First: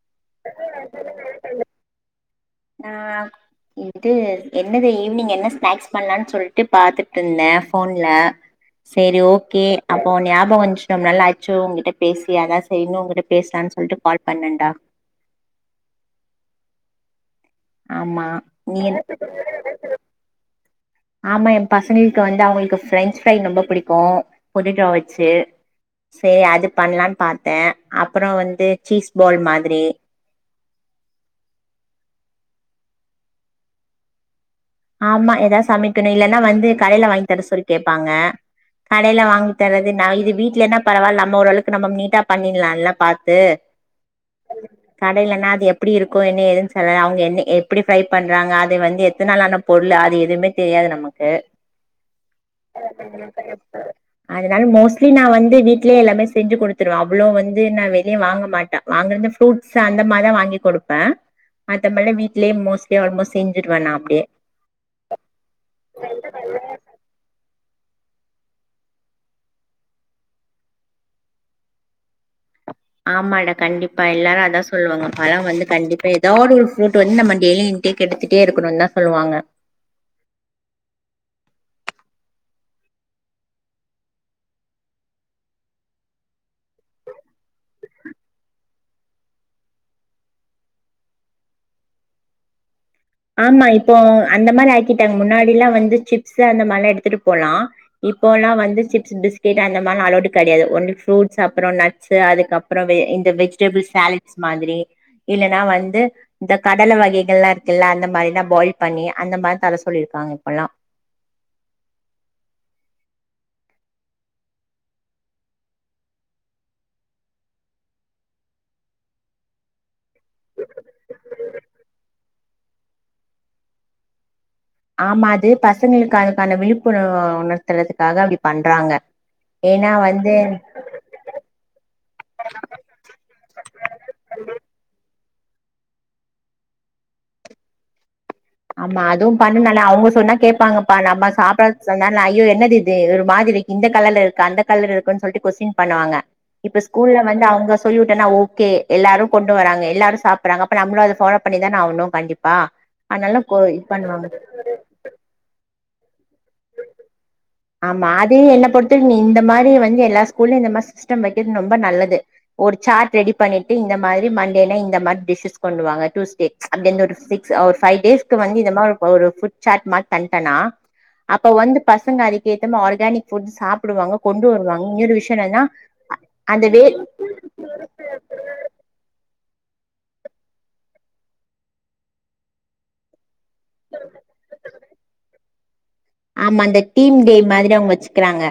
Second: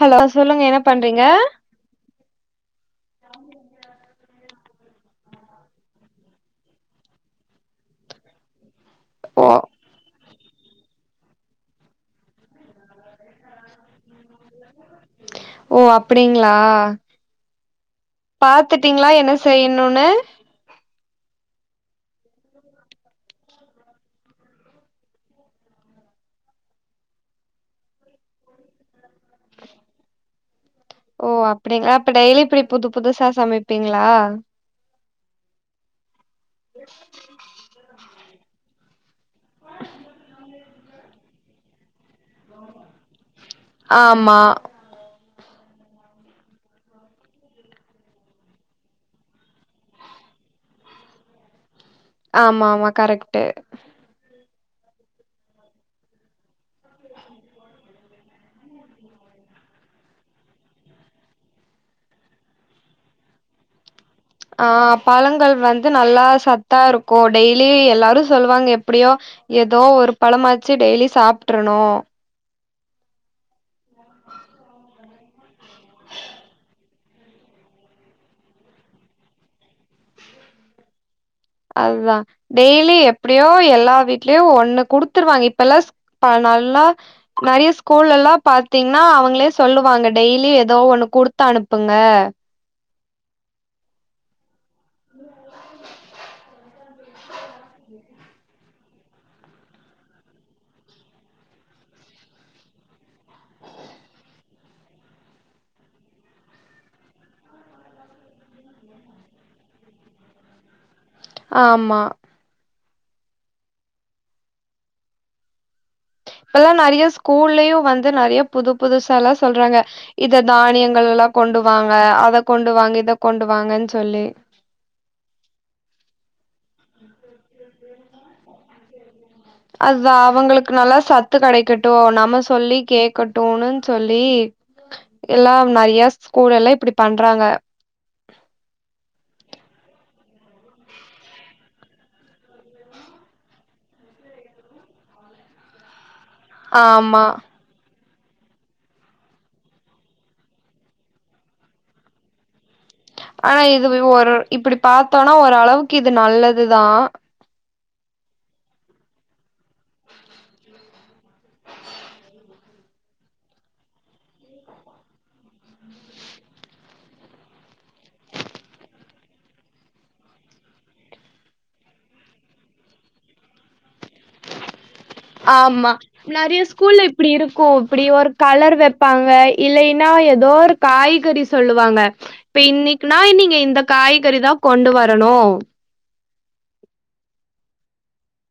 Hello சொல்லுங்க என்ன பண்றீங்க ஆ இது என்னது ஈவினிங் என்ன ஸ்நாக்ஸ் பண்ணலான்னு சொல்ட்டு பாத்துட்ருந்தே போன்ல சரி ஓ ஓகே அப்போ நீ ஆப் அப்போ கொஞ்சம் நல்லா ஆச்சு உங்கிட்ட பேசி அதா சரின்னு உங்கள்ட்ட பேசலான்னு சொல்ட்டு கால் பண்ணன்டா ஓ அப்டிங்களா ஆமா நீ பாத்துட்டீங்களா என்ன செய்யணுன்னு ஆமா எ பசங்களுக்கு வந்து அவங்களுக்கு பிரெஞ்சு ஃப்ரை ரொம்ப பிடிக்கு பொட்டேடோ வச்சு சரி அது பண்ணலான் பாத்தே அப்பற வந்து சீஸ் பால் மாரி ஓ அப்டிங்க அப்ப டெய்லி இப்டி புது புதுசா சமைப்பீங்களா ஆமா ஏதாவது சமைக்கணு இல்லன்னா வந்து கடையில வாங்கி தர சொல்லி கே ப்பாங்க கடையில வாங்கி தரதுனா இது வீட்லனா பரவால்ல நம்ம ஓரளவுக்கு நம்ம நீட்டா பண்ணிடலால்லா பாத்து ஆமா கடையலன்னா அது எப்டி இருக்கு என்ன ஏதுன்னு சொல்லல அவங்க என்ன எ எப்டி ஃப்ரை பண்றாங்க அது வந்து எத்தன நாள் ஆன பொருள் அது எதுவுமே தெரியாது நமக்கு ஆமா ஆமா கரெக்ட்டு அதனால மோஸ்ட்லி நா வந்து வீட்லயே எல்லாமே செஞ்சு குடுத்துருவே அவ்வளவு வந்து நா வெளியே வாங்க மாட்டே வாங்குறத ஃப்ரூட்ஸ் அந்த மாரிதா வாங்கி் குடுப்பே அந்த மில வீடலயே மோட்லி ஆல்மோஸ்ட் செஞ்சடுவா நா அப்டியே அ பழங்கள் வந்து நல்லா சத்தா இருக்கு டெய்லி எல்லாரு சொல்லுவாங்க எப்டியோ ஏதோ ஒரு பழமாச்சு டெய்லி சாப்ட்றணு ஆமாடா கண்டிப்பா எல்லாரு அதா சொல்லுவாங்க பழ வந்து கண்டிப்பா எதோ ஒரு ஃப்ரூட் வந்து நம்ம டெய்லி எடுத்துட்டே இருக்கணும்னு தா சொல்லுவாங்க அதுதா டெய்லி எப்டியோ எல்லா வீட்லயு ஒண்ணு குடுத்துருவாங்க இப்பல்லா அ நல்லா நெறைய ஸ்கூல்லல்லா பாத்தீங்கன்னா அவங்களே சொல்லுவாங்க டெய்லி ஏதோ ஒண்ணு குடுத்து அனுப்புங்க ஆமா இப்போ அந்த மாதிரி ஆ கேட்டாங்க முன்னாடில்லா வந்து சிப்ஸ் அந்த மாரில்லா எடுத்துட்டு போலா இப்போல்லா வந்து சிப்ஸ் பிஸ் கெட்டு அந்த மாரி அலவுடு கெடையாது ஒன்ல ஃப்ரூட்ஸ் அப்பறோ நட்ஸ்சு அதுக்கப்பறோ வே இந்த வெஜிடபிள் சாலட் ஸ் மாதிரி இல்லன்னா வந்து இந்த கடல வகைகள்லா இரு ல்ல அந்த மாரிதா பாயில் பண்ணி அந்த மாரி தர சொல்லிருக்காங்க இப்பெல்லா ஆமா இப்பல்லா நெறைய ஸ்கூல்லயு வந்து நெறைய புது புதுசால்லா சொல்றாங்க இத தானியங்கள்ல்லா கொண்டுவாங்க அத கொண்டுவாங்க இத கொண்டுவாங்கன் சொல்லி ஆமா அது பசங்களுக்கு அதுக்கான விழிப்புணர் உணர்த்தறதுக்காக அப்டி பண்றாங்க ஏன்னா அதா வந்து அவங்களுக்கு நல்லா சத்து கெடைக்கட்டு நம்ம சொல்லி கேக்கட்டுனு சொல்லி எல்லாம் நெறைய ஸ்கூல் எல்லா இப்பிடி பண்றாங்க ஆமா அதுவு பண்ணுனல்ல அவுங்க சொன்னா கேப்பாங்கப்பா நம்ம சாப்பட்றக் சொன்னா ஐயோ என்னதிது ஒரு மாதிரி இந்த கலர்ல இருக்கு அந்த கலர் இருக்குன் சொல்ட்டு கொஸ்டின் பண்ணுவாங்க இப்ப ஸ்கூல்ல ஆமா வந்து அவுங்க சொல்லிவிட்டன்னா ஓகே எல்லாரு கொண்டு வராங்க எல்லாரு சாப்பட்றாங்க அப்ப நம்மளு அத ஃபாலோ பண்ணி தான ஆவணு கண்டிப்பா அதனால கோ ஆனா இது இதுவே ஒரு பண்ணுவாங்க இப்பிடி பாத்தோன்னா ஓரளவுக்கு இது நல்லது தா ஆமா அதே என்ன பொறுத் வரிக் நீ இந்த மாரி வந்து எல்லா ஸ்கூல்லியு இந்த மாரி சிஸ்டம் வெக்கற்த் ரொம்ப நல்லது ஒரு சாட் ரெடி பண்ணிட்டு இந்த மாதிரி மண்டேனா இந்த மாத் டிஷ்ஷிஸ் கொண்டுவாங்க ட்யூஸ்டே அப்டின் ஒரு சிக்ஸு அ ஒரு ஃபை டேஸ்க்கு வந்து இந்த மாரி ஒரு ஃபுட் சாட் மார் தந்ட்டனா அப்ப வந்து பசங்க அதுக்கேத்த மார் ஆர்கானிக் ஃபுட் சாப்புடுவாங்க கொண்டு வருவாங்க இனியொரு விஷ் ஆமா நறைய ஸ்கூல்ல இப்பிடி இருக்கு இப்பிடி ஒரு கலர் வெப்பாங்க இல்லைனா எதோ ஒரு காய்கறி சொல்லுவாங்க இப்ப இன்னைக்னா நீங்க இந்த காய்கறி தா கொண்டு வரணு ஆமா அந்த டீம் டே மாதிரி அவுங்க வச்சுக்கிறாங்க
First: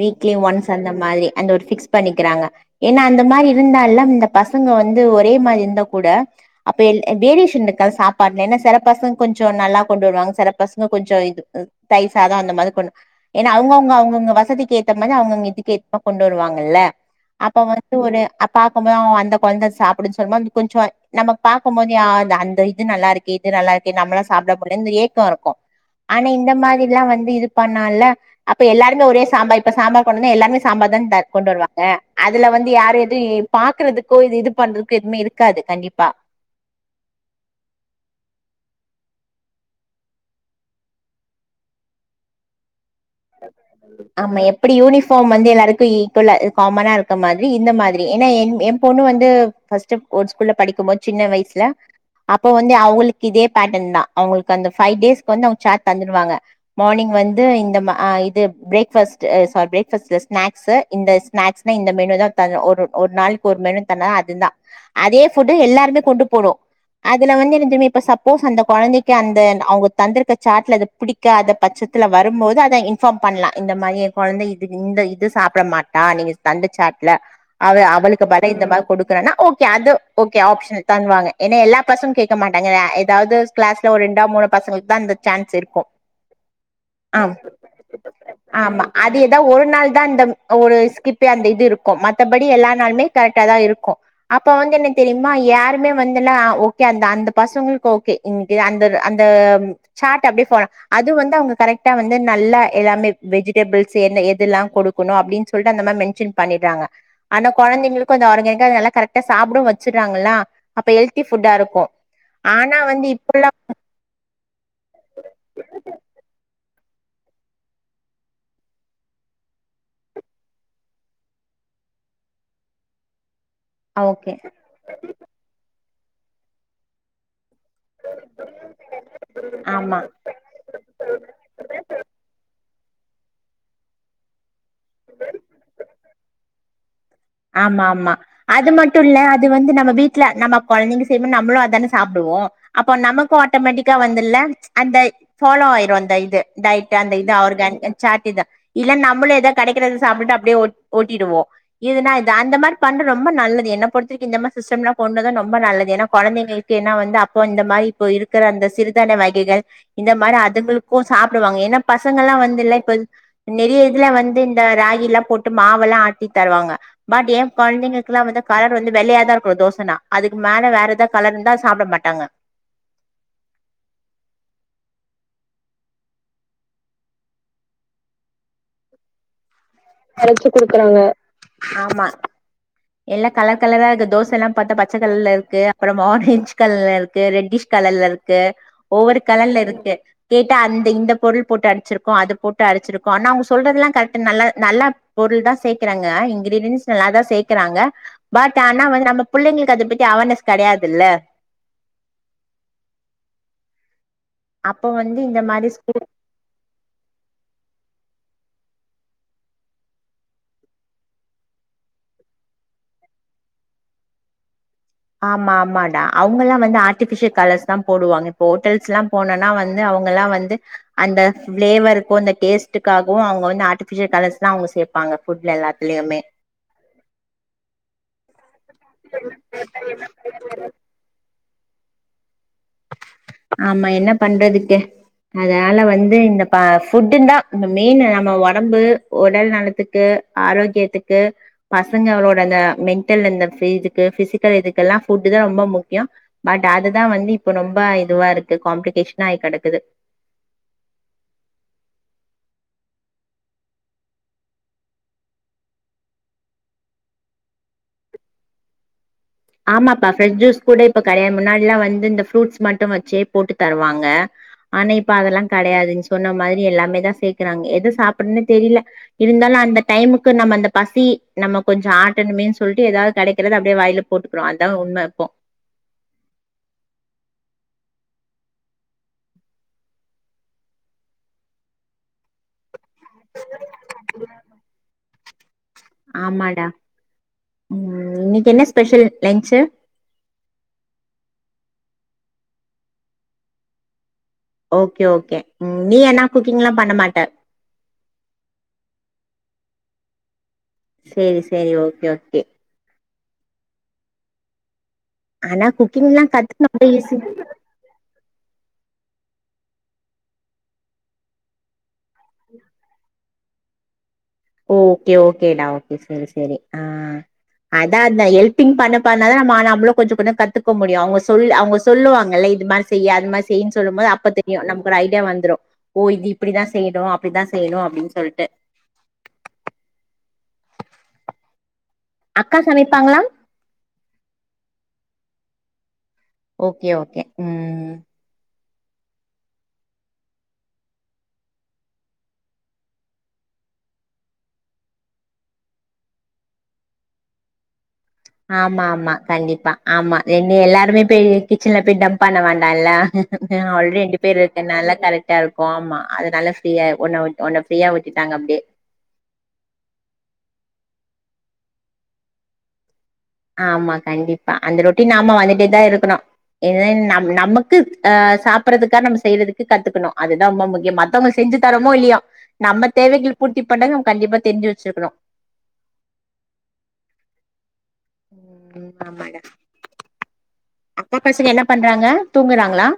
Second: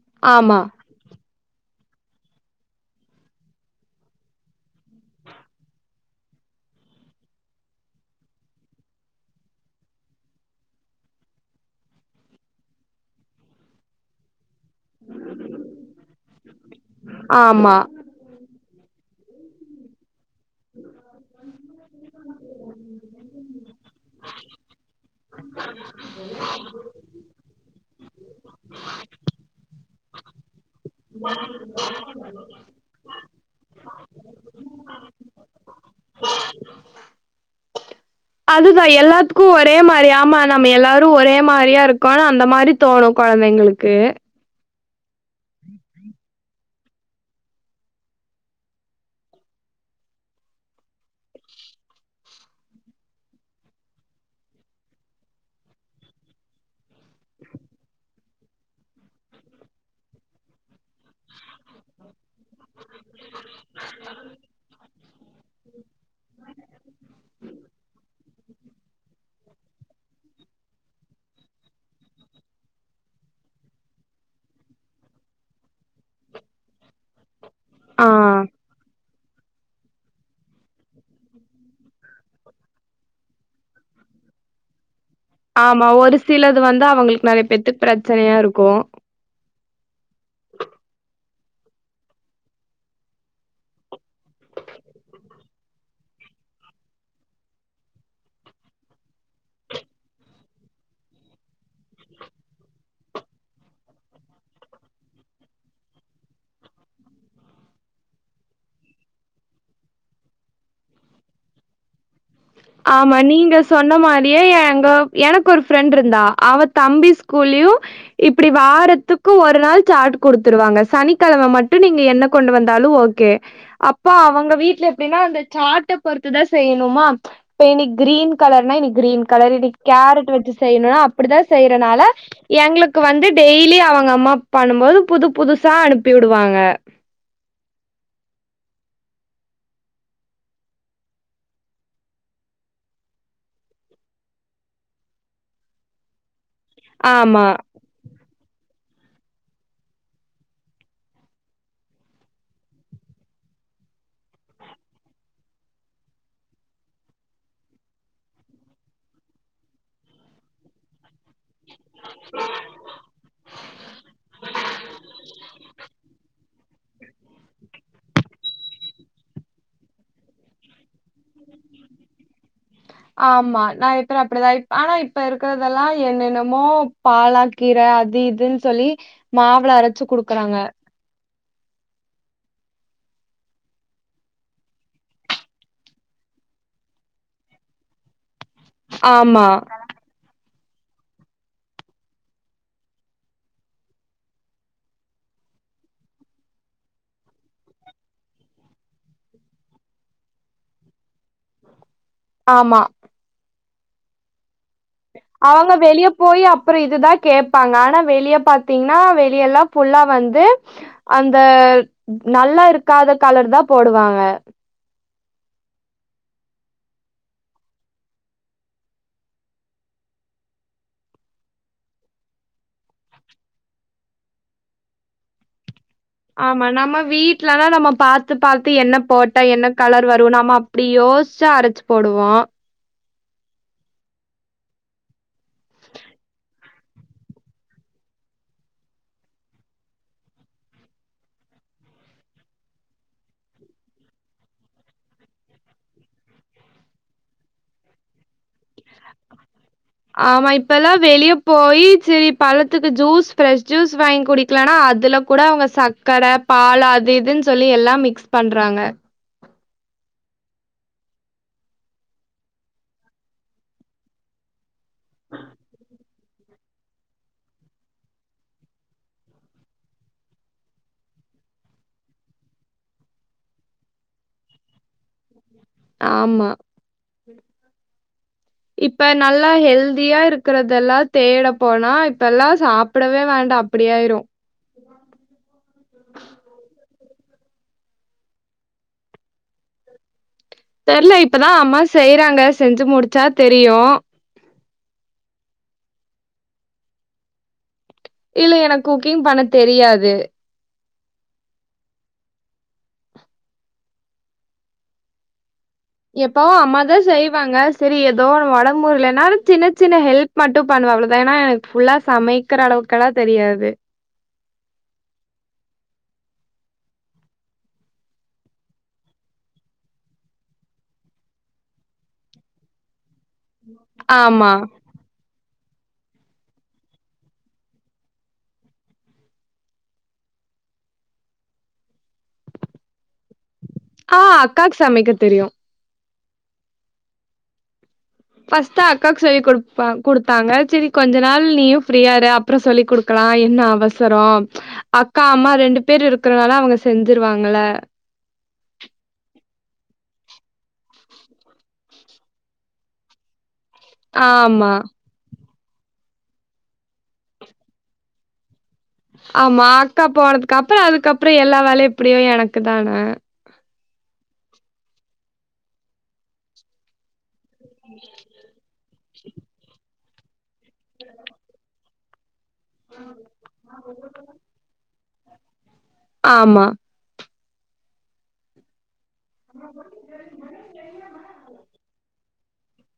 வீக்லி ஆமா, ஒன்ஸ் அந்த மாதிரி அந்த ஒரு ஃபிக்ஸ் பண்ணிக்கிறாங்க ஏனா அந்த மாரி இருந்தால்லா இந்த பசங்க வந்து ஒரே மாரி இர்ந்தா கூட அப்ப எல் எ வேரியஷன்ருக்காத் சாப்பாட்ல என்ன சில பசங்க கொஞ்சோ நல்லா கொண்டு வருவாங்க சில பசங்க கொஞ்சோ இது தயிர்சாதோ அந்த மாதிர் கொண்டு ஏனா அவுங்கவுங்க அவுங்கவுங்க வசதிக்கு ஏத் த மாரி அவுங்கவுங்க இதுக்கேத்த மார் கொண்டு வருவாங்கல்ல அப்ப ஆமா. வந்து ஒரு அப் பாக்கம் போது ஓ அந்த கொழ்ந்த சாப்புடுச்சு அந்த மாதிரி கொஞ்சோ நம்ம பாக்கும் போது அ த அந்த இது நல்லாருக்கே இது நல்லாருக்கே நம்மளு சாப்ட முடி இந்த ஏக்கோ இருக்கு ஆனா இந் எல்லா வந்து இது பண்ணோல்ல அப்ப எல்லாருமே ஒரே சாம்பார் இப்ப சாம்பார் கொண்டு வந்து எல்லார்மே சாம்பார் தான இந்த கொண்டு வருவாங்க அதுல வந்து யாரு எது பாக்கறதுக்கோ இது இது பண்றக்கு எதுமே இருக்காது கண்டிப்பா அதுதா எல்லாத்துக்கு ஒரே மாரி ஆமா நம்ம எல்லாரு ஒரே மாரியா இருக்கோனு அந்த மாரி தோணு கொழந்தைங்ளுக்கு இப்டி யூனிஃபாம் வந்து எல்லாருக்கு ஈக்கோலா இத் காமனா இருக்க மாதிரி இந்த மாதிரி ஏனா என் எம்பொண்ணு வந்து ஃபஸ்ட்டு ஒரு ஸ்கூல்ல படிக்கும்போது சின்ன வய்சுல அப்போ வந்து அவளுக் இதே பேட்டன் தா அவுங்கள்க் அந்த ஃபை டேஸ்க் வந்து அவுங் சாட் தந்துருவாங்க மார்னிங் வந்து இந்த மா அ இது பிரேக்ஃபஸ்ட்டு அ சாரி பிரேக்ஃபஸ்ட்ல்ல ஸ்நாக்ஸு இந்த ஸ்நாக்ஸ்னா இந்த மெனு தா தர்ணு ஒரு ஒரு நாளைக் ஒரு மெனு தந்தா அது தா அதே ஃபுட்டு எல்லார்மே கொண்டு போணு அதுல வந்து என்னந்தெரிமா இப்ப சப்போஸ் அந்த கொழந்தைக்கு அந்த அவங்க தந்திருக்க சாட்ல அது பிடிக் காத பட்சத்துல வரும்போது அத இன்ஃபாம் பண்லா இந்த மாதிரி எ கொழந்த இது இந்த இது சாப்ட மாட்டா நீங்க தந்த சாட்ல அவ ஆ. அவளுக்கு பதில் இந்த மாரி குடுக் கறன்னா ஓகே அது ஓகே ஆப்ஷனல் தந்வாங்க ஏனா எல்லா பசுங் கேக்க மாட்டாங்க ஏ எதாவ்து கிளாஸ்ல ஒரு ரெண்டோ மூனோ பசங்கள்க் தா அந்த சான்ஸ் ஆமா இருக்கும் ஒரு சிலது வந்து ஆ அவுங்களுக் நெறைய பேத்துக் பிரச்சனையா இருக்கு ஆமா அது எதா ஒரு நாள் தா அந்த ஒரு ஸ்கிப்பே அந்த இது இருக்கு மத்தபடி எல்லா நாள்மே கரெக்ட்டா தா இருக்கு அப்ப வந்து என்னந்தெரியிமா யாருமே வந்துல்லா ஓகே அந்த அந்த பசங்கள்க் ஓகே இன்க்லயோ அந்தது அந்த சாட் அப்டே ஃபோலா அது வந்து அவுங்க கரெக்ட்டா வந்து நல்லா எல்லாமே வெஜிடபிள்ஸு என்ன எதெல்லா கொடுக்கணு அப்டின் சொல்ட்டு அந்த மேம் மென்ஷன் பண்ணிட்றாங்க ஆனா கொழந்தைங்களுக்கு அந்த ஆரஞ்சு எங்க அது நல்லா கரட்டா சாப்டவு வச்சிர்றாங்களா அப்ப ஹெல்தி ஃபுட்டாருக்கு ஆமா நீங்க சொன்ன மாரியே எங்க எனக்கு ஒரு ஃப்ரெண்ட் இருந்தா அவத் தம்பிச் குலிவ் இப்டி வாரத்துக்கு ஒரு நாள் சார்ட் குடுத்துருவாங்க சனிக்கெழம மட்டு நீங்க என்ன கொண்டு வந்தாலு ஓக் கே அப்ப ஓகே அவங்க வீட்ல எப்டினா அந்தச் சார்ட்டப் பொறுத்துதா செய்ணுமா இப்ப இனிக் கிரீன் கலர்னா இனிக் கிரீன் கலர் இனிக் ஆமா கேரட் வெச்சுச் செய்ணுனா அப்டிதா செய்றனால எங்ளுக்கு வந்து டெய்லி அவங்கம்மாப் பண்ணும்போது புதுப் புதுசா அனுப்பி விடுவாங்க ஆமா மா அது மட்டு இல்ல அது வந்து நம்ம வீட்ல நம்ம கொழந்தைங்க செய்ம்போ நம்ளு அதான சாப்டுவோ அப்போ நமக்கு ஆட்டோமேட்டிக்கா வந்துல்ல அந்தய் ஃபாலோ ஆயிரு அந்த இது இதாயிட்டு அந்த இது ஆமா. ஆர்கான் சேட்டிதா இல்ல நம்பளேதா கெடைக்கறத சாப்டுட்டு அப்டியே ஓட் ஓட்டிடுவோ இதுனா இது அந்த மாரி பண்ற ரொம்ப நல்லது என்னப் பொறுத்தறிக்கு இந்தமா சிஸ்டம்லா கொண்டு வந்தா நொம்ப நல்லது ஏனாக் கொந்தைங்கிளுக் கு ஏனா வந்து அப்போ இந்த மாரி இப்போ இருக்கற அந்த சிறுதான்ய வகைகள் இந்த மாரி அதுங்குளுக் க்கு சாப்டுவாங்க என்னாப் பசங்களா வந்து இல்ல இப்ப நிறைய இதுல வந்து இந்த ராகில்லாப் போட்டு மாவெல்லா ஆட்டித் தருவாங்க பட் எ கொழந்தைங்களுக்குலா வந்து கலர் வந்து வெள்ளையாதா இருக்னு தோசனா அதுக்கு மேல வேற எதாக் கலர்ந்தா சாப்ட மாட்டாங்க ஆம்மா நா எப்பற அப்டிதா இப் ஆனா இப்ப இருக்கறதெல்லா என்னென்னமோப் பாலாக்கீர அது இதுன் சொல்லி மாவளரச் அரச்சு குடுக்கறாங்க ஆமா எல்லாக் கலர் கலராகு தோசலாம் பாத்தா பச்ச கர்ல இருக்கு அப்றம் ஆரஞ்ச் கலல்ல இருக்கு ரெட்டிஷ் கலல்ல இருக்கு ஒவ்வொரு ஆமா. கலல்ல இருக்கு கேட்டா அந்த இந்த பொருள் போட்டு அடிச்சிருக்கோ அதுப் போட்டு அடிச்சிருக்கோ நா அவுங்க சொல்றதெல்லாங் கர்ட்டுன் நல்லா நல்லாப் பொருள்தா சேக்கறாங்க இன்கிரீடியன்ஸ் நல்லாதா சேக்கறாங்க பட் ஆனா வந்து நம்ம பிள்ளைங்களுக்கு அத பத்தி அவர்னஸ் கெடையாதுல்ல ஆமா அப்ப வந்து இந்த மாரிச் ஸ்கூல் போயி அப்பறோ இதுதாக் கேப்பாங்க ஆனா வெளியப் பாத்தீங்னா வெளியெல்லாப் புல்லா வந்து அந்த நல்லா இருக்காத கலர்தா போடுவாங்க ஆமா ஆமாடா அவுங்கலா வந்து ஆர்டிபிஷியல் கலர்ஸ்தாம் போடுவாங்க இப்போ ஓட்டல்ஸ்லாம் போனனா வந் னு அவங்கலா வந்து அந்த ஃபிளேவர்க்கு அந்த டேஸ்ட்டுக்காகவு அவுங்க வந்து ஆர்டிபிஷியல் கலர்ஸ்தா அவுங்க சேப் ப்பாங்க ஃபுட்ல எல்லாத்துலியுமே ஆமா நம்ம வீட்லனா நம்ம பாத்து பாத்து என்னப் போட்டோ என்ன கலர் வரு நம்ம அப்டி யோச்சா அரச்சு போடுவோ ஆமா என்ன பண்றதுக்கு அதனால வந்து இந்த பா ஃபுட்டுந்தா இந்த மெயின்னு நம்ம ஒடம்பு ஒடல் நலத்துக்கு ஆரோக்யத்துக்கு பசங்கங்களோட அந்த மென்ட்டல் அந்த பீ இதுக்கு பிசிக்கல் இதுக்கெல்லா ஃபுட்டுதா ரொம்ப முக்கியோ பட் அதுதா வந்து இப்ப நொம்ப இதுவா இருக்கு காம்ப்ளிகேஷனா ஆயி கெடக்குது ஆமா இப்ப எல்லா வெளியப் போயி செரிப் பழத்துக்கு ஜூஸ் ப்ரெஷ் ஜூஸ் வாய்ங் குடிக்லானா அதுலக் கூட அவுங்க சக்கர பால் அது இதுன் சொல்லி எல்லாம் மிக்ஸ் பண்றாங்க ஆமாப்பா ஃப்ரெஷ் ஜூஸ் கூட இப்ப கெடையா முன்னாடிலா வந்து இந்த ஃப்ரூட்ஸ் மட்டு வச்சே போட்டு தருவாங்க ஆனா இப்ப அதெல்லா கெடையாது நீ சொன்ன மாதிரி எல்லாமே தா சேக்குறாங்க எத சாப்பிட்னே தெரில இருந்தாலு அந்த டைமுக்கு நம்ம அந்த பசி நம்ம கொஞ்சு ஆட்டணுமேனு சொல்ட்டு எதாத் கடைக்கறத அப்டே வாய்ல போட்டுக்கிறோ அதுதா உண்ம இப்போ ஆமா [inaudible] இப்ப நல்லா ஹெல்தியா இருக்கறதெல்லா தேட போனா இப்ப எல்லா சாப்பிடவே வேண்டா அப்படியாயிரு ஆமாடா ம் இன்னிக் என்ன ஸ்பெஷல் லன்ச்சு தெர்ல இப்பதா அம்மா செய்றாங்க செஞ்சு முடிச்சா தெரியு ஓகே ஓகே நீ ஆனா குக்கிங்ல்லா பண்ண மாட்ட இல்ல எனக்கு குக்கிங் பண்ண தெரியாது செரி செரி ஓகே ஓகே ஆனா குக் எப்பவு அம்மாதா செய்வாங்க செரி எதோ ஒன் ஒடம் முடிலனா சின்ன சின்ன ஹெல்ப் மட்டு பண்ணுவ அவ்ளதா ஏன்னா எனக் ஃபுல்லா சமைக் க்கிற அளவுக்கெல்லா தெரியாது ஓகே ஓகேடா ஓகே செரி செரி ஆ அதா அந்த ஹெல்பிங் பண்ணப் பண்ணதா நம்ம நாமளு கொஞ்ச கொஞ்ச கத்துக்க முடியு அவுங்க சொல் அவுங்க சொல்லுவாங்கல்ல இது மாரி செய்யி அது மாிரி செய்யின் சொல்லும்போது அப்ப ஆமா. தெரியு நம ஒரு ஐடியா வந்துரு ஓ இது இப்படிதா செய்யணு அப்படிதா செய்யணு அப்டின் சொல்ட்டு அக்கா சமைப்பாங்ளா ஆ அக்காக் சமைக்க தெரியு ஓகே ஓகே ம் ஃபஸ்ட்டு அக்காக்கு சொல்லி குடுப்பாங் குடுத்தாங்க செரி கொஞ்ச நாள் நீயு ஃப்ரீயாயிரு அ ப்றோ சொல்லி குடுக்கலா என்ன அவசரோ அக்கா அம்மா ரெண்டு பேரு இருக்கறனால அவங்க செஞ்சிருவாங்கல ஆமா ஆமா கண்டிப்பா ஆமா என்ன எல்லாருமே போயி கிச்சன்ல போய் டம்ப் பண்ண வேண்டால ஆல்ரெ ரெண்டு பேரு ஆமா இருக்கனால கரெட் டா இருக்கு ஆமா அதனால ஃப்ரீயா உன்ன உன் உன்ன ஃப்ரீயா விட்டுட்டாங்க அப்டே ஆமா அக்கா போனதுக்கு அப்புறோ அதுக்கப்புற எல்லா வேலையு எப்படியு எனக்கு தான ஆமா கண்டிப்பா அந்த ரொட்டின் ஆமா வந்துட்டே தா இருக்கணு இது நம் நமக்கு ஆ சாப்பறதுக்காது நம்ம செய்றதுக்கு கத்துக்கணு அதுதா ரொம்ப முக்கியோ மத்தவங்களுக் செஞ்சு தரமோ இல்லியோ நம்ம தேவைகள பூர்த்தி பண்ண நம்ம கண்டிப்பா தெரிஞ்சு வெச்சிருக்கணு ஆமா ம் ஆமாடா [unintelligible] அக்க பசங்க என்ன பண்றாங்க தூங்குறாங்ளா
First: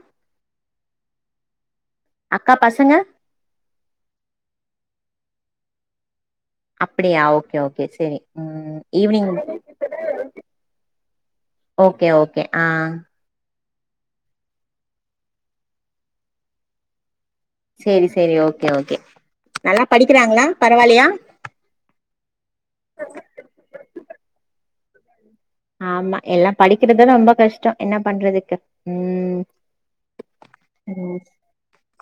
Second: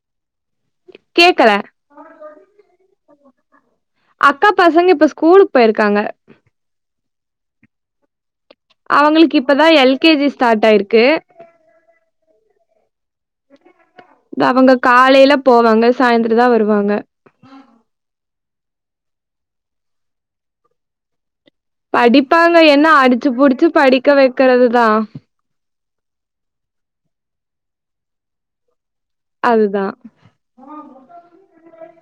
கேக்கல அக்கா பசங்க அக்கா பசங்க இப்ப ஸ்கூலுக் போயிருக்காங்க அப்படியா ஓகே ஓகே செரி ம் ஈவினிங் அவங்களுக்கு இப்பதா எல்கேஜி ஸ்டாடாயிருக்கு ஓகே ஓகே ஆ அவங்க காலையில போவாங்க சாய்ந்தர தா வருவாங்க சேரி சேரி ஓகே ஓகே நல்லா படிக்குறாங்ளா பரவால்லையா படிப்பாங்க என்ன அடிச்சு புடிச்சு படிக்க வெக்கறது தா ஆமா எல்லா படிக்கிறதுதான ரொம்ப கஷ்ட என்ன பண்றதுக்கா அது தா ம்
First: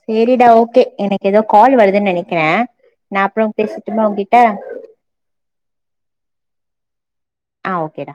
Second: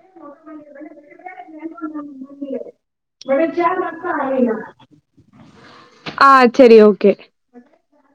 சேரிடா ஓகே எனக்கு எதோ கால் வருதுன் நெனைக்கிறே நா அப்றோ பேசட்டுமா உங்கிட்ட ஆ செரி ஓகே ஆ ஓகேடா